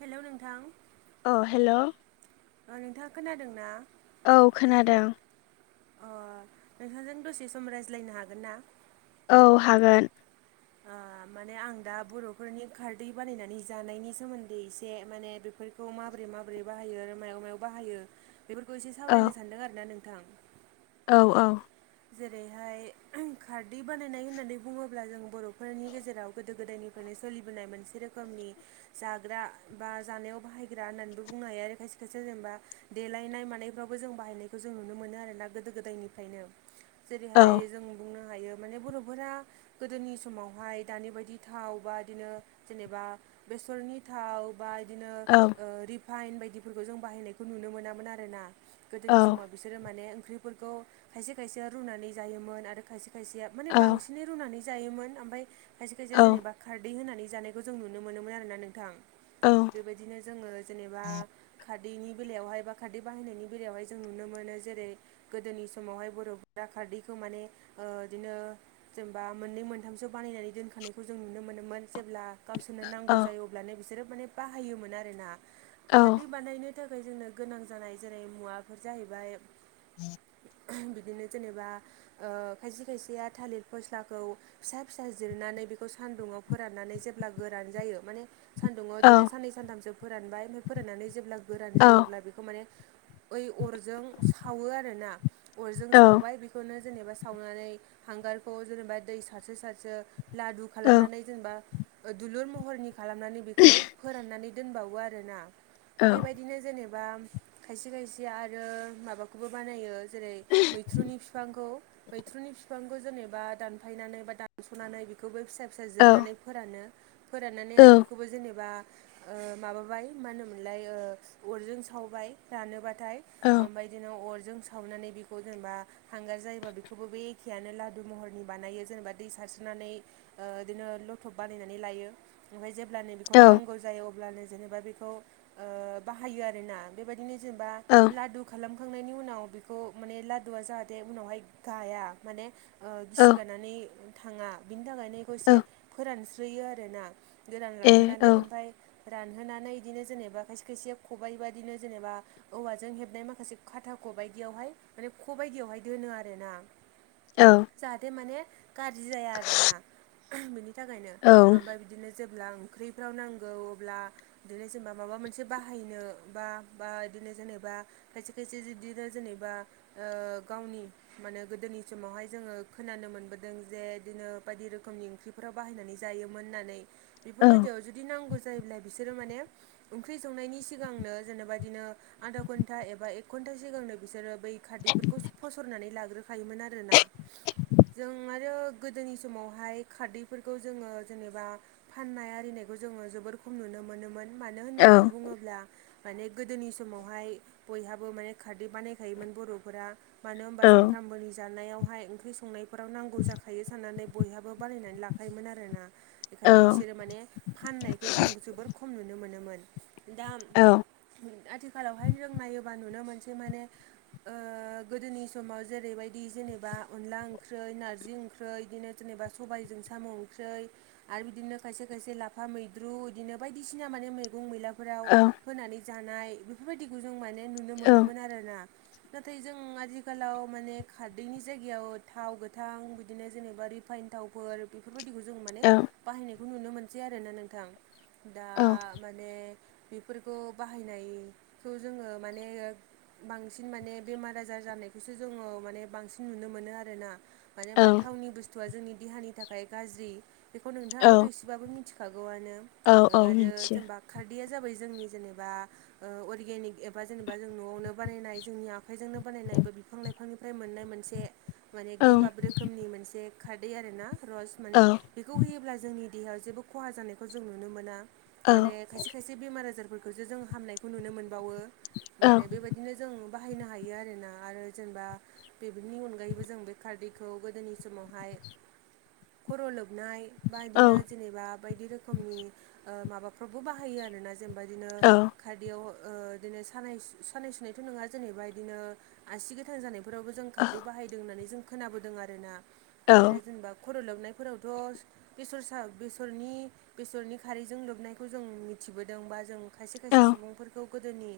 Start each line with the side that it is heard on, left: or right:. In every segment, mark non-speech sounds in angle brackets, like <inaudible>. right: हेल' नोंथां।
left: अ हेल'
right: अ नोंथाङा खोनादों ना?
left: औ खोनादों।
right: अ नोंथांजों दसे सम रायज्लायनो हागोन ना?
left: औ हागोन।
right: माने आं दा बर'फोरनि खारदै बानायनानै जानायनि सोमोन्दै एसे माने बेफोर खौ माबोरै माबोरै बाहायो आरो मायाव मायाव बाहायो बेफोरखौ एसे
left: औ
right: सावरायनो सानदों आरो ना नोंथां।
left: औ औ
right: जेरैहाय खारदै बानायनाय होननानै बुङोब्ला जों बर'फोरनि गेजेराव गोदो गोदायनिफ्रायनो सोलिबोनाय मोनसे रोखोमनि जाग्रा बा जानायाव बाहायग्रा होननानैबो बुंनो हायो आरो खायसे खायसे जेनेबा देलायनाय मानायफ्रावबो जों बाहायनायखौ जों नुनो मोनो आरोना गोदो गोदायनिफ्रायनो।
left: औ
right: जेरैहाय जों बुंनो हायो माने बर'फोरा गोदोनि समावहाय दानि बायदि थाव बा बिदिनो जेनेबा बेसरनि थाव बा बिदिनो
left: औ
right: रिफाइन बायदिफोरखौ जों बाहायनायखौ नुनो मोनामोन आरोना
left: औ
right: गोदोनि समाव बिसोरो माने ओंख्रिफोरखौ खाय खायसेया रुनानै जायोमोन आरो खायसे खायसेया माने
left: औ
right: बांसिनै रुनानै जायोमोन ओमफाय खायसे खायसे
left: औ
right: जेनेबा खारदै होनानै जानायखौ जों नुनो मोनोमोन आर ना नोंथां।
left: औ
right: बेबायदिनो जोङो जेनेबा खार खारदैनि बेलायावहाय बा खारदै बाहायनायनि बेलायावहाय जों नुनो मोनो जेरै गोदोनि समावहाय दा खारदैखौ माने बिदिनो जेनेबा मोननै मोनथामसो बानायनानै दोनखानायखौ जों नुनो मोनोमोन जेब्ला गावसोरनो
left: औ
right: नांगौ जायो अब्लानो बिसोरो माने बाहायोमोन आर ना खारदै बानायनो बेनि थाखाय जोंनो गोनां जानाय जेरै मुवाफोर जाहैबाय बिदिनो जेनेबा खायसे खायसेया थालिर फस्लाखौ फिसा फिसा जिरनानै बेखौ सान्दुंङाव फोराननानै जेब्ला गोरान जायो माने सानदुङाव
left: औ
right: बिदिनो साननै सानथामसो फोरानबाय ओमफफ्राय फोराननानै जेब्ला गोरान जायो
left: औ
right: अब्ला बेखौ माने ओइ अरजों सावो आरो ना अरजों सावबाय बेखौ बेखौनो जेनेबा सावनानै हांगारखौ जेनेबा दै सारसो सारसो लादु खालामनानै जेनेबा दुलुर महरनि खालामनानै बेखौ फोराननानै दोनबावो आरोना बेबायदि बिदिनो जेनेबा खायसे खायसे आरो माबाखौबो बानायो जेरै मैथ्रुनि बिफांखौ मैथ्रुनि बिफांखौ जेनेबा दानफायनानै बा दानस'नानै बेखौबो फिसा फिसा जिरनानै फोरानो फोराननानै आरो बेखौबो जेनेबा माबाबाय मा होनोमोनलाय अरजों सावबाय रानोब्लाथाय ओमफाय बिदिनो अरजों सावनानै बे बे खौ जेनेबा हांगार जायोबा बेखौबो बे एखेयानो लादु महरनि बानायो जेनेबा दै सारस्रनानै बिदिनो लथब बानायनानै लायो ओमफ्राय जेल नै बे खौ नांगौ जायो अब्लानो जेनेबा बेखौ बाहायो आरोना बेबायदिनो जेनेबा
left: औ।
right: लादु खालामखांनायनि उनाव बेखौ माने लादुआ जाहाथे उनावहाय गाया माने
left: औ
right: गिसि गारानानै थाङा बिनि थाखायनो बेखौ एसे फोरानस्रोयो आरोना गोरान
left: ए औ
right: रानहोनानै ओमफ्राय रानहोनानै बिदिनो जेनेबा खायसे खायसे खबाइबाददिनो जेनेबा औवाजों हेबनाय माखासे खाथा ख बायदियावहाय माने ख बायदियावहाय दोनो आर ना।
left: औ।
right: जाहाथे माने गाज्रि जाया आरोना बिनि थाखायनो
left: औ
right: ओमफ्राय बिदिनो जेब्ला ओंख्रिफ्राव नांगौ अब्ला बिदिनो जेनेबा माबा मोनसे बाहायनो बा बा बिदिनो जेनेबा खायसे खायसे बिदिनो जेनेबा गावनि माने गोदोनि समावहाय जोङो खोनानो मोनबोदों जे बिदिनो बायदि रोखोमनि ओंख्रि फोराव बाहायनानै जायोमोन होननानै बेफोरबायदियाव
left: औ
right: जुदि नांगौ जायोब्ला बिसोरो माने ओंख्रि संनायनि सिगांनो जेनेबादिनो आधा घन्टा एबा एक घन्टा सिगांनो बिसोरो बै खारदैफोरखौ फसरनानै लाग्रोखायोमोन आरोना। जों आरो गोदोनि समावहाय खारदैफोरखौ जोङो जेनेबा फाननाय आरिनायखौ जोङो जोबोर खम नुनो मोनोमोन मानो होननानै
left: औ
right: बुङोब्ला माने गोदोनि समावहाय बयहाबो माने खारदै बानायखायोमोन बर'फोरा मानो
left: औ
right: होनबा सानफ्रामबोनि जानायावहाय ओंख्रि संनाय न'खराव नांगौ जाखायो साननानै बयहाबो बानायनानै लाखायोमोन आरोना बेखायनो बिसोरो माने फाननायखौ जों जोबोर खम नुनो मोनोमोन दा आथिखालावहाय जों नायोबा नुनो मोनसेै माने गोदोनि समाव जेरैबायदि जेनेबा अनला ओंख्रि नारजि ओंख्रि बिदिनो जेनेबा सबायजों साम' ओंख्रि आरो बिदिनो खायसे खायसे लाफा मैद्रु बिदिनो बायदिसिना माने मैगं मैला फोराव होनानै जानाय बेफोरबायदिखौ जों माने नुनो मोनोमोन आरोना नाथाय जों आथिखालाव माने खारदैनि जायगायाव थाव गोथां बिदिनो जेनेबा फाइन्थावफोर बेफोरबायदिखौ जों माने बाहायनायखौ नुनो मोनसै आरोना नोंथां दा माने बेफोरखौ बाहायनायखौ जोङो माने बांसिन बांसिन माने बेमार आजार जानायखौसो जोङो माने बांसिन नुनो मोनो आरो ना मान हबा थावनि बुस्थु बुस्थुआ जोंनि देहानि थाखाय गाज्रि बेखौ
left: औ
right: नोंथाङाबोथ' एसेबाबो मिथिखागौआनो
left: औ औ
right: आरो
left: मिथियो
right: जेनेबा खारदैया जाबाय जोंनि जेनेबा अर्गेनिक एबा जेनेबा जों न'आवनो बानायनाय जोंनि आख आफायजोंनो बानायनायबो बिफां लाइफांनिफ्राय मोननाय मोनसे माने
left: औ
right: गोबाब रोखोमनि मोनसे खारदै आर ना रस माने
left: औ
right: बेखौ होयोब्ला जोंनि देहायाव जेबो खहा जानायखौ जों नुनो मोना
left: औ
right: माने खायसे खायसे ए बेमार आजारफोरखौसो जों हामनायखौ नुनो मोनबावो
left: औ औ
right: माने बेबायदिनो जों बाहायनो हायो आरोना आरो जेनेबा बेफोरनि अनगायैबो जों बे खारदैखौ गोदोनि समावहाय खर' लोबनाय बा बिदिनो जेनेबा बायदि रोखोम रोखोमनि माबाफ्रावबो बाहायो आरोना जेनेबा बिदिनो खारदयाव बिदिनो सानाय सानाय सुनायथ' नङा जेनेबा बिदिनो आसि गोथां जानायफोरावबो जों खारदै बाहायदों होननानै जों खोनाबोदों आर ना आरो
left: औ
right: जेनेबा खर' लोबनायफोरावथ' बेसरसा बेसरनि बेसरनि खारैजों लोबनायखौ जों मिथिबोदों बा जों खायसे खायसे
left: औ
right: सुबुंफोरखौ गोदोनि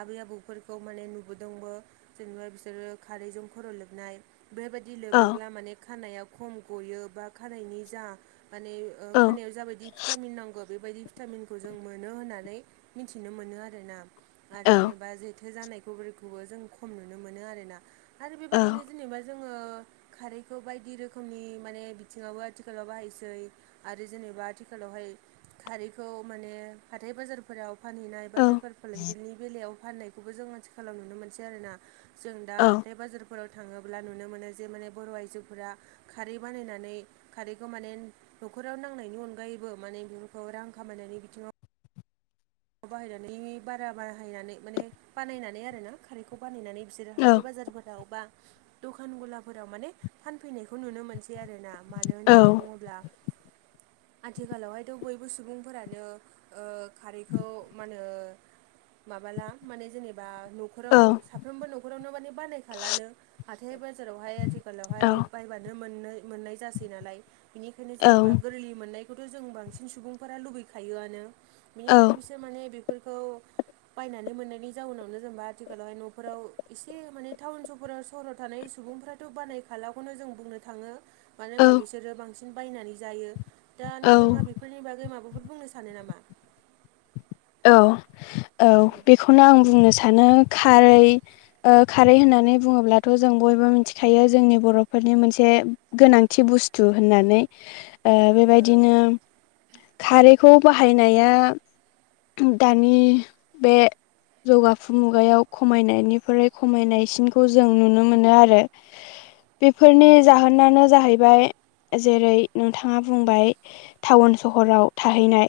right: आबै आबौफोरखौ माने नुबोदोंबो जेनेबा बिसोरो खारैजों खर' लोबनाय बेबायदि
left: औ
right: लोबोब्ला माने खानायाइा खम गयो बा खानायाइनि जा माने खानायाव जाबायदि भिटामिन नांगौ बेबायदि भिटामिनखौ जों मोनो होननानै मिथिनो मोनो आरोना आरो जेनेबा जेथो जानायखौफोरखौबो जों खम नुनो मोनो आरोना आरो बेबायदिनो जेनेबा जों आङो खारैखौ बायदि रोखोमनि माने बिथिङावबो आथिखालाव बाहायसै आरो जेनेबा आथिखालावहाय खारैखौ माने हाथथाय बाजार फोराव फानहैनाय बा बेफोर फालांगगिरिनि बेलायाव फाननायखौबो जों मथि खालामाव नुनो मोनसै आर ना जों दा हाथाय बाजारफोराव थाङोब्ला नुनो मोनो जे माने बर' आइजोफोरा खारै बानायनानै खारैखौ माने न'खराव नांनायनि अनगायैबो माने बेफोरखौ रां खामायनायनि बिथिङाव बाहायनानै बारा बारााहायनानै माने बानायनानै आरोोना खारैखौ बानायनानै बिसोरो हाथाय बाजारफोराव बा दखान गलाफोराव माने फानफैनायखौ नुनो मोनसै आरो ना मानो होननानै बुङोब्ला आथिखालावहायथ' बयबो सुबुंफोरानो खारै खौ मा होनो माबाला माने जेनेबा न'खराव साफ्रोमबो न'खरावनो माने बानायखालानो हाथाय बाजारावहाय आथिखालावहाय बायबानो मोन मोननाय जासै नालाय बेनिखायनो जेनेबा गोरलैनि मोननायखौथ' जों बांसिन सुबुंफोरा लुबैखायोआनो बिनिखायनो बिसोर माने बेफोरखौ बायनानै मोननायनि जाउनावनो जेनेबा आथिखालावहाय न'फोराव एसे माने टाउन सपाव सहराव थानाय सुबुंफ्राथ' बानायखालाखौनो जों बुंनो थाङो मानो होनबा बिसोरो बांसिन बायनानै जायो दा नोंथाङा बेखौ बेफोरनि बागै माबाफोर बुंनो सानो नामा
left: औ औ बेखौनो आं बुंनो सानो खारै खारै होननानै बुङोब्लाथ' जों बयबो मिथिखायो जोंनि बर'फोरनि मोनसे गोनांथि बुस्थु होननानै
right: <inaudible> ओ
left: बेबायदिनो खारैखौ बाहायनाया दानि बे जौगाफु मुगायाव खमायनायनिफ्राय खमायनायसिनखौ जों नुनो मोनो आरो। बेफोरनि जाहोनानो जाहैबाय जेरै नोंथाङा बुंबाय। टाउन सहराव थाहैनाय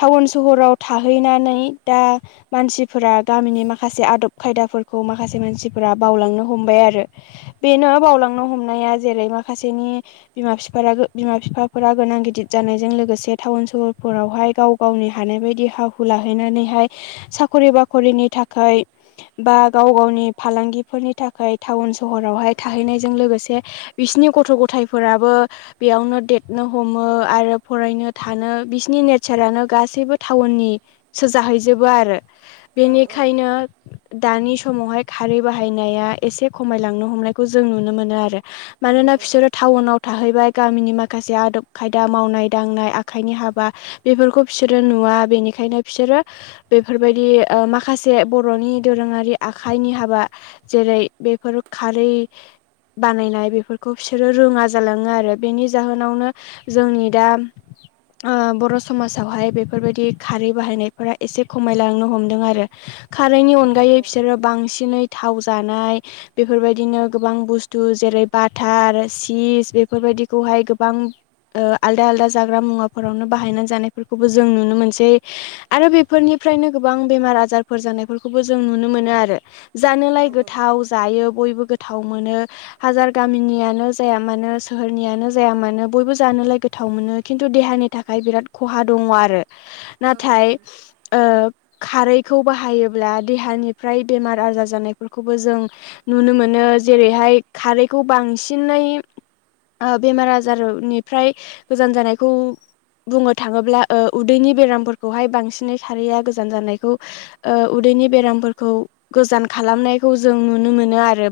left: टाउन सहराव थाहैनानै दा मानसिफोरा गामिनि माखासे आदब खायदाफोरखौ माखासे मानसिफोरा बावलांनो हमबाय आरो। बेनो बावलांनो हमनाया जेरै माखासेनि बिमा बिफ बिमा बिफाफोरा गोनां गिदिर जानायजों लोगोसे टाउन सहरफोरावहाय गाव गावनि हानाय बायदि हा हु लाहैनानैहाय साखरि बाख'रिनि थाखाय बा गाव गावनि फालांगिफोरनि थाखाय टाउन सहरावहाय थाहैनायजों लोगोसे बिसिनि गथ' गथायफोराबो बेयावनो देरनो हमो आरो फरायनो थानो बिसिनि नेचारानो गासैबो था टाउननि सो जाहैजोबो आरो
right: औ
left: बेनिखायनो दानि समावहाय खारै बाहायनाया एसे खमायलांनो हमनायखौ जों नुनो मोनो आरो।
right: औ
left: मानोना बिसोर टाउनाव थाहैबाय गामिनि माखासे आदब खायदा मावनाय दांनाय आखाइनि हाबा बेफोरखौ बिसोरो नुवा बेनिखायनो बिसोरो बेफोरबायदि ओ माखासे बर'नि दोरोङारि आखाइनि हाबा जेरै बेफोर खारै बानायनाय बेफोरखौ बिसोरो रोङा जालाङो आरो बेनि जाहोनावनो जोंनि दा बर' समाजावहाय बेफोरबायदि खारै बाहायनायफोरा एसे खमायलांनो हमदों आरो खारैनि
right: औ
left: अनगायै बिसोरो बांसिनै थाव जानाय बेफोरबायदिनो गोबां बुस्थु जेरै बाटार चिस बेफोरबायदिखौहाय गोबां ओ आलदा आलदा जाग्रा मुवाफोरावनो बाहायनानै जानायफोरखौबो जों नुनो मोनसै। ज आरो बेफोरनिफ्रायनो गोबां बेमार आजारफोर जानायफोरखौबो जों नुनो मोनो आरो।
right: औ
left: जानोोलाय गोथाव जायो बयबो गोथाव मोनो। हाजार गामिनियानो जाया मानो सोहोरनियानो जाया मानो बयबो जानोलाय गोथाव मोनो खिन्थु देहानि थाखाय हाय बिराद खहा दङ आरो
right: औ
left: नाथाय ओ खारैखौ बाहायोब्ला देहानिफ्राय बेमार आजार जानायफोरखौबो जों नुनो मोनो जेरैहाय खारैखौ बांसिनै बेमार आजारनिफ्राय गोजान जानायखौ बुंनो थाङोब्ला ओ उदैनि बेरामफोरखौहाय बांसिनै खारैया गोजान जानायखौ ओ उदैनि बेरामफोरखौ गोजान खालामनायखौ जों नुनो मोनो आरो।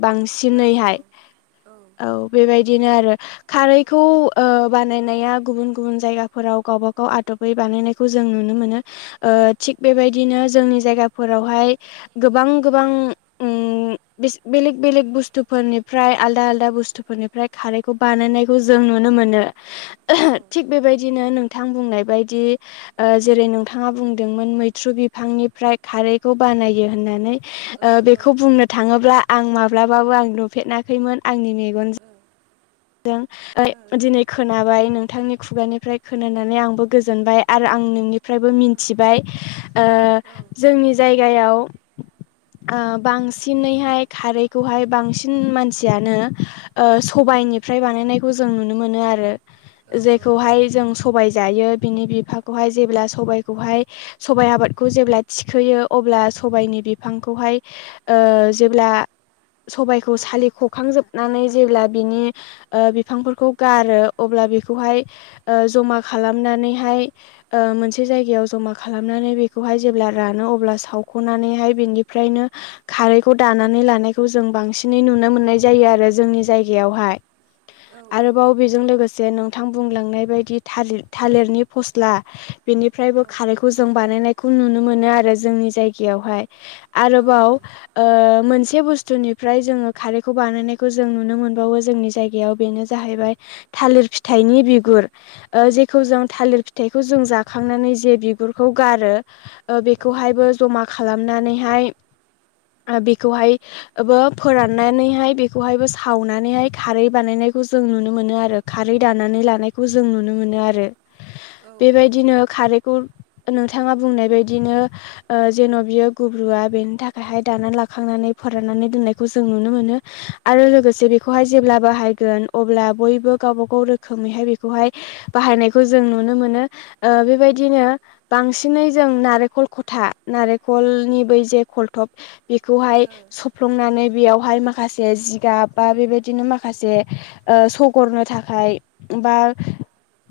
right: औ ओ औ ओ
left: बांसिनैहाय
right: औ
left: औ बेबायदिनो आरो। खारैखौ ओ बानायनाया गुबुन गुबुन जायगाफोराव गावबा गाव आदबै बानायनायखौ जों नु नुनो मोनो ओ थिग बेबायदिनो जोंनि जायगाफोरावहाय गोबां गोबां बेलेक बेलेग बुस्थुफोरनिफ्राय आलदा आलदा बुस्थुफोरनिफ्राय ओमफ्राय खारैखौ बानायनायखौ जों नुनो मोनो।
right: <inaudible>
left: थिग बेबायदिनो नोंथां बुंनाय बायदि ओ जेरै नोंथाङा बुंदोंमोन मैथ्रु बिफांनिफ्राय खारैखौ बानायो होननानै।
right: औ
left: ओ बेखौ बुंनो थाङोब्ला आं माब्लाबाबो आं नुफेनााखैमोन आंनि मेगन
right: औ
left: जों दिनै खोनाबाय नोंथांनि खुगानिफ्राय खोनानानै आंबो गोजोनबाय आरो आं नोंनि मफ्रायबो मिथिबाय ओ जोंनि जायगायाव बांसिनैहाय खारैखौहाय बांसिन मानसियानो ओ सबायाइनिफ्राय बानायनायखौ जों नुनो मोनो आरो जेखौहाय जों सबाय जायो बिनि बिफाखौहाय जेब्ला सबायखौहाय सबायाइ आबादखौ जेब्ला थिखोयो अब्ला सबायाइनि बिफांखौहाय ओ जेब्ला सबायखौ सालिख'खांजोबनानै जेब्ला बिनि ओ बिफांफोरखौ गारो अब्ला बेखौहाय जमा खालामनानैहाय ओ मोनसे जायगायाव जमा खालामनानै बेखौहाय जेब्ला रानो अब्ला सावख'नानैहाय बिनिफ्रायनो खारैखौ दानानै लानायखौ जों बांसिनै नुनो मोननाय जायो आरो जोंनि जायगायावहाय
right: औ औ
left: बाव बेजों लोगोसे नोंथां बुंलांनाय बायदि थालिर थालिरनि फस्ला बेनिफ्रायबो
right: औ
left: खारैखौ जों बानायनायखौ नुनो मोनो आरो जोंनि जायगायावहाय
right: औ
left: आरोबाव
right: औ
left: ओ मोनसे बुस्थुनि फ्राय जङो खारैखौ बानायनायखौ जों नुनो मोनबावो जोंनि जायगायाव बेनो जाहैबाय थालिर फिथाइनि बिगुर ओ जेखौ जों थालिर फिथाइखौ जों जाखांनानै जे बिगुरखौ गारो बेखौहायबो जमा खालामनानैहाय बेखौहायबो फोराननानैहाय बेखौहायबो सावनानैहाय खारै बानायनायखौ जों नुनो मोनो आरो खारै दानानै लानायखौ जों नुनो मोनो आरो बेबायदिनो खारैखौ नोंथाङा बुंनाय बायदिनो ओ जेन' बियो गुब्रुआ बेनि थाखायहाय दाना लाखांनानै फोराननानै दोननायखौ जों नुनो मोनो आरो लोगोसे बेखौहाय जेब्ला बाहायगोन अब्ला बयबो गावबा गाव रोखोमैहाय बेखौहाय बाहायनायखौ जों नुनो मोनो बेबायदिनो बांसिनै जों नारेंखल खथा नारेंखलनि बै जे खलथब बेखौहाय सफ्लंनानै बेयावहाय माखासे जिगाब बा बेबाय बिदिनो माखासे ओ सगरनो थाखाय बा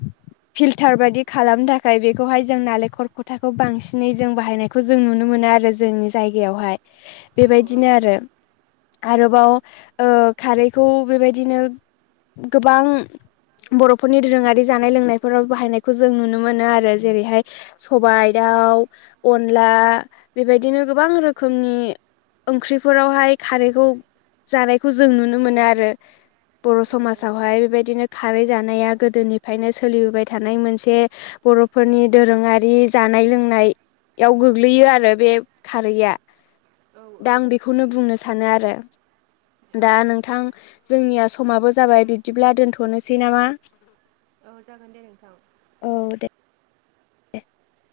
right: <inaudible>
left: फिल्टार बायदि खालामनो थाखाय बेखौहाय जों नालेंखर खथाखौ बांसिनै जों बाहायनाय खौ जों नुनो मोनो आरो जोंनि जायगायावहाय
right: <inaudible>
left: बेबायदिनो आरो आरोबाव ओ खारैखौ बेबायदिनो गोबां बर'फोरनि दोरोङारि जानाय लोंनायफोराव बाहायनायखौ जों नुनो मोनो आरो जेरैहाय सबाइ दाउ अनला बेबायदिनो गोबां रोखोमनि ओंख्रिफोरावहाय खारैखौ जानायखौ जों नु नो मोनो आरो बर' समावहाय बेबायदिनो खारै जानाया गोदोनिफ्रायनो सोलिबोबाय थानाय मोनसे बर'फोरनि दोरोङारि जानाय लोंनाय याव गोग्लैयो आरो बे खारैया दा आं बेखौनो बुंनो सानो आरो दा नों जोंनिया समाबो जाबाय बिब्दिब्ला दोनथ'नोसै नामा
right: औ जागोन दे नोंथां
left: औ दे <inaudible>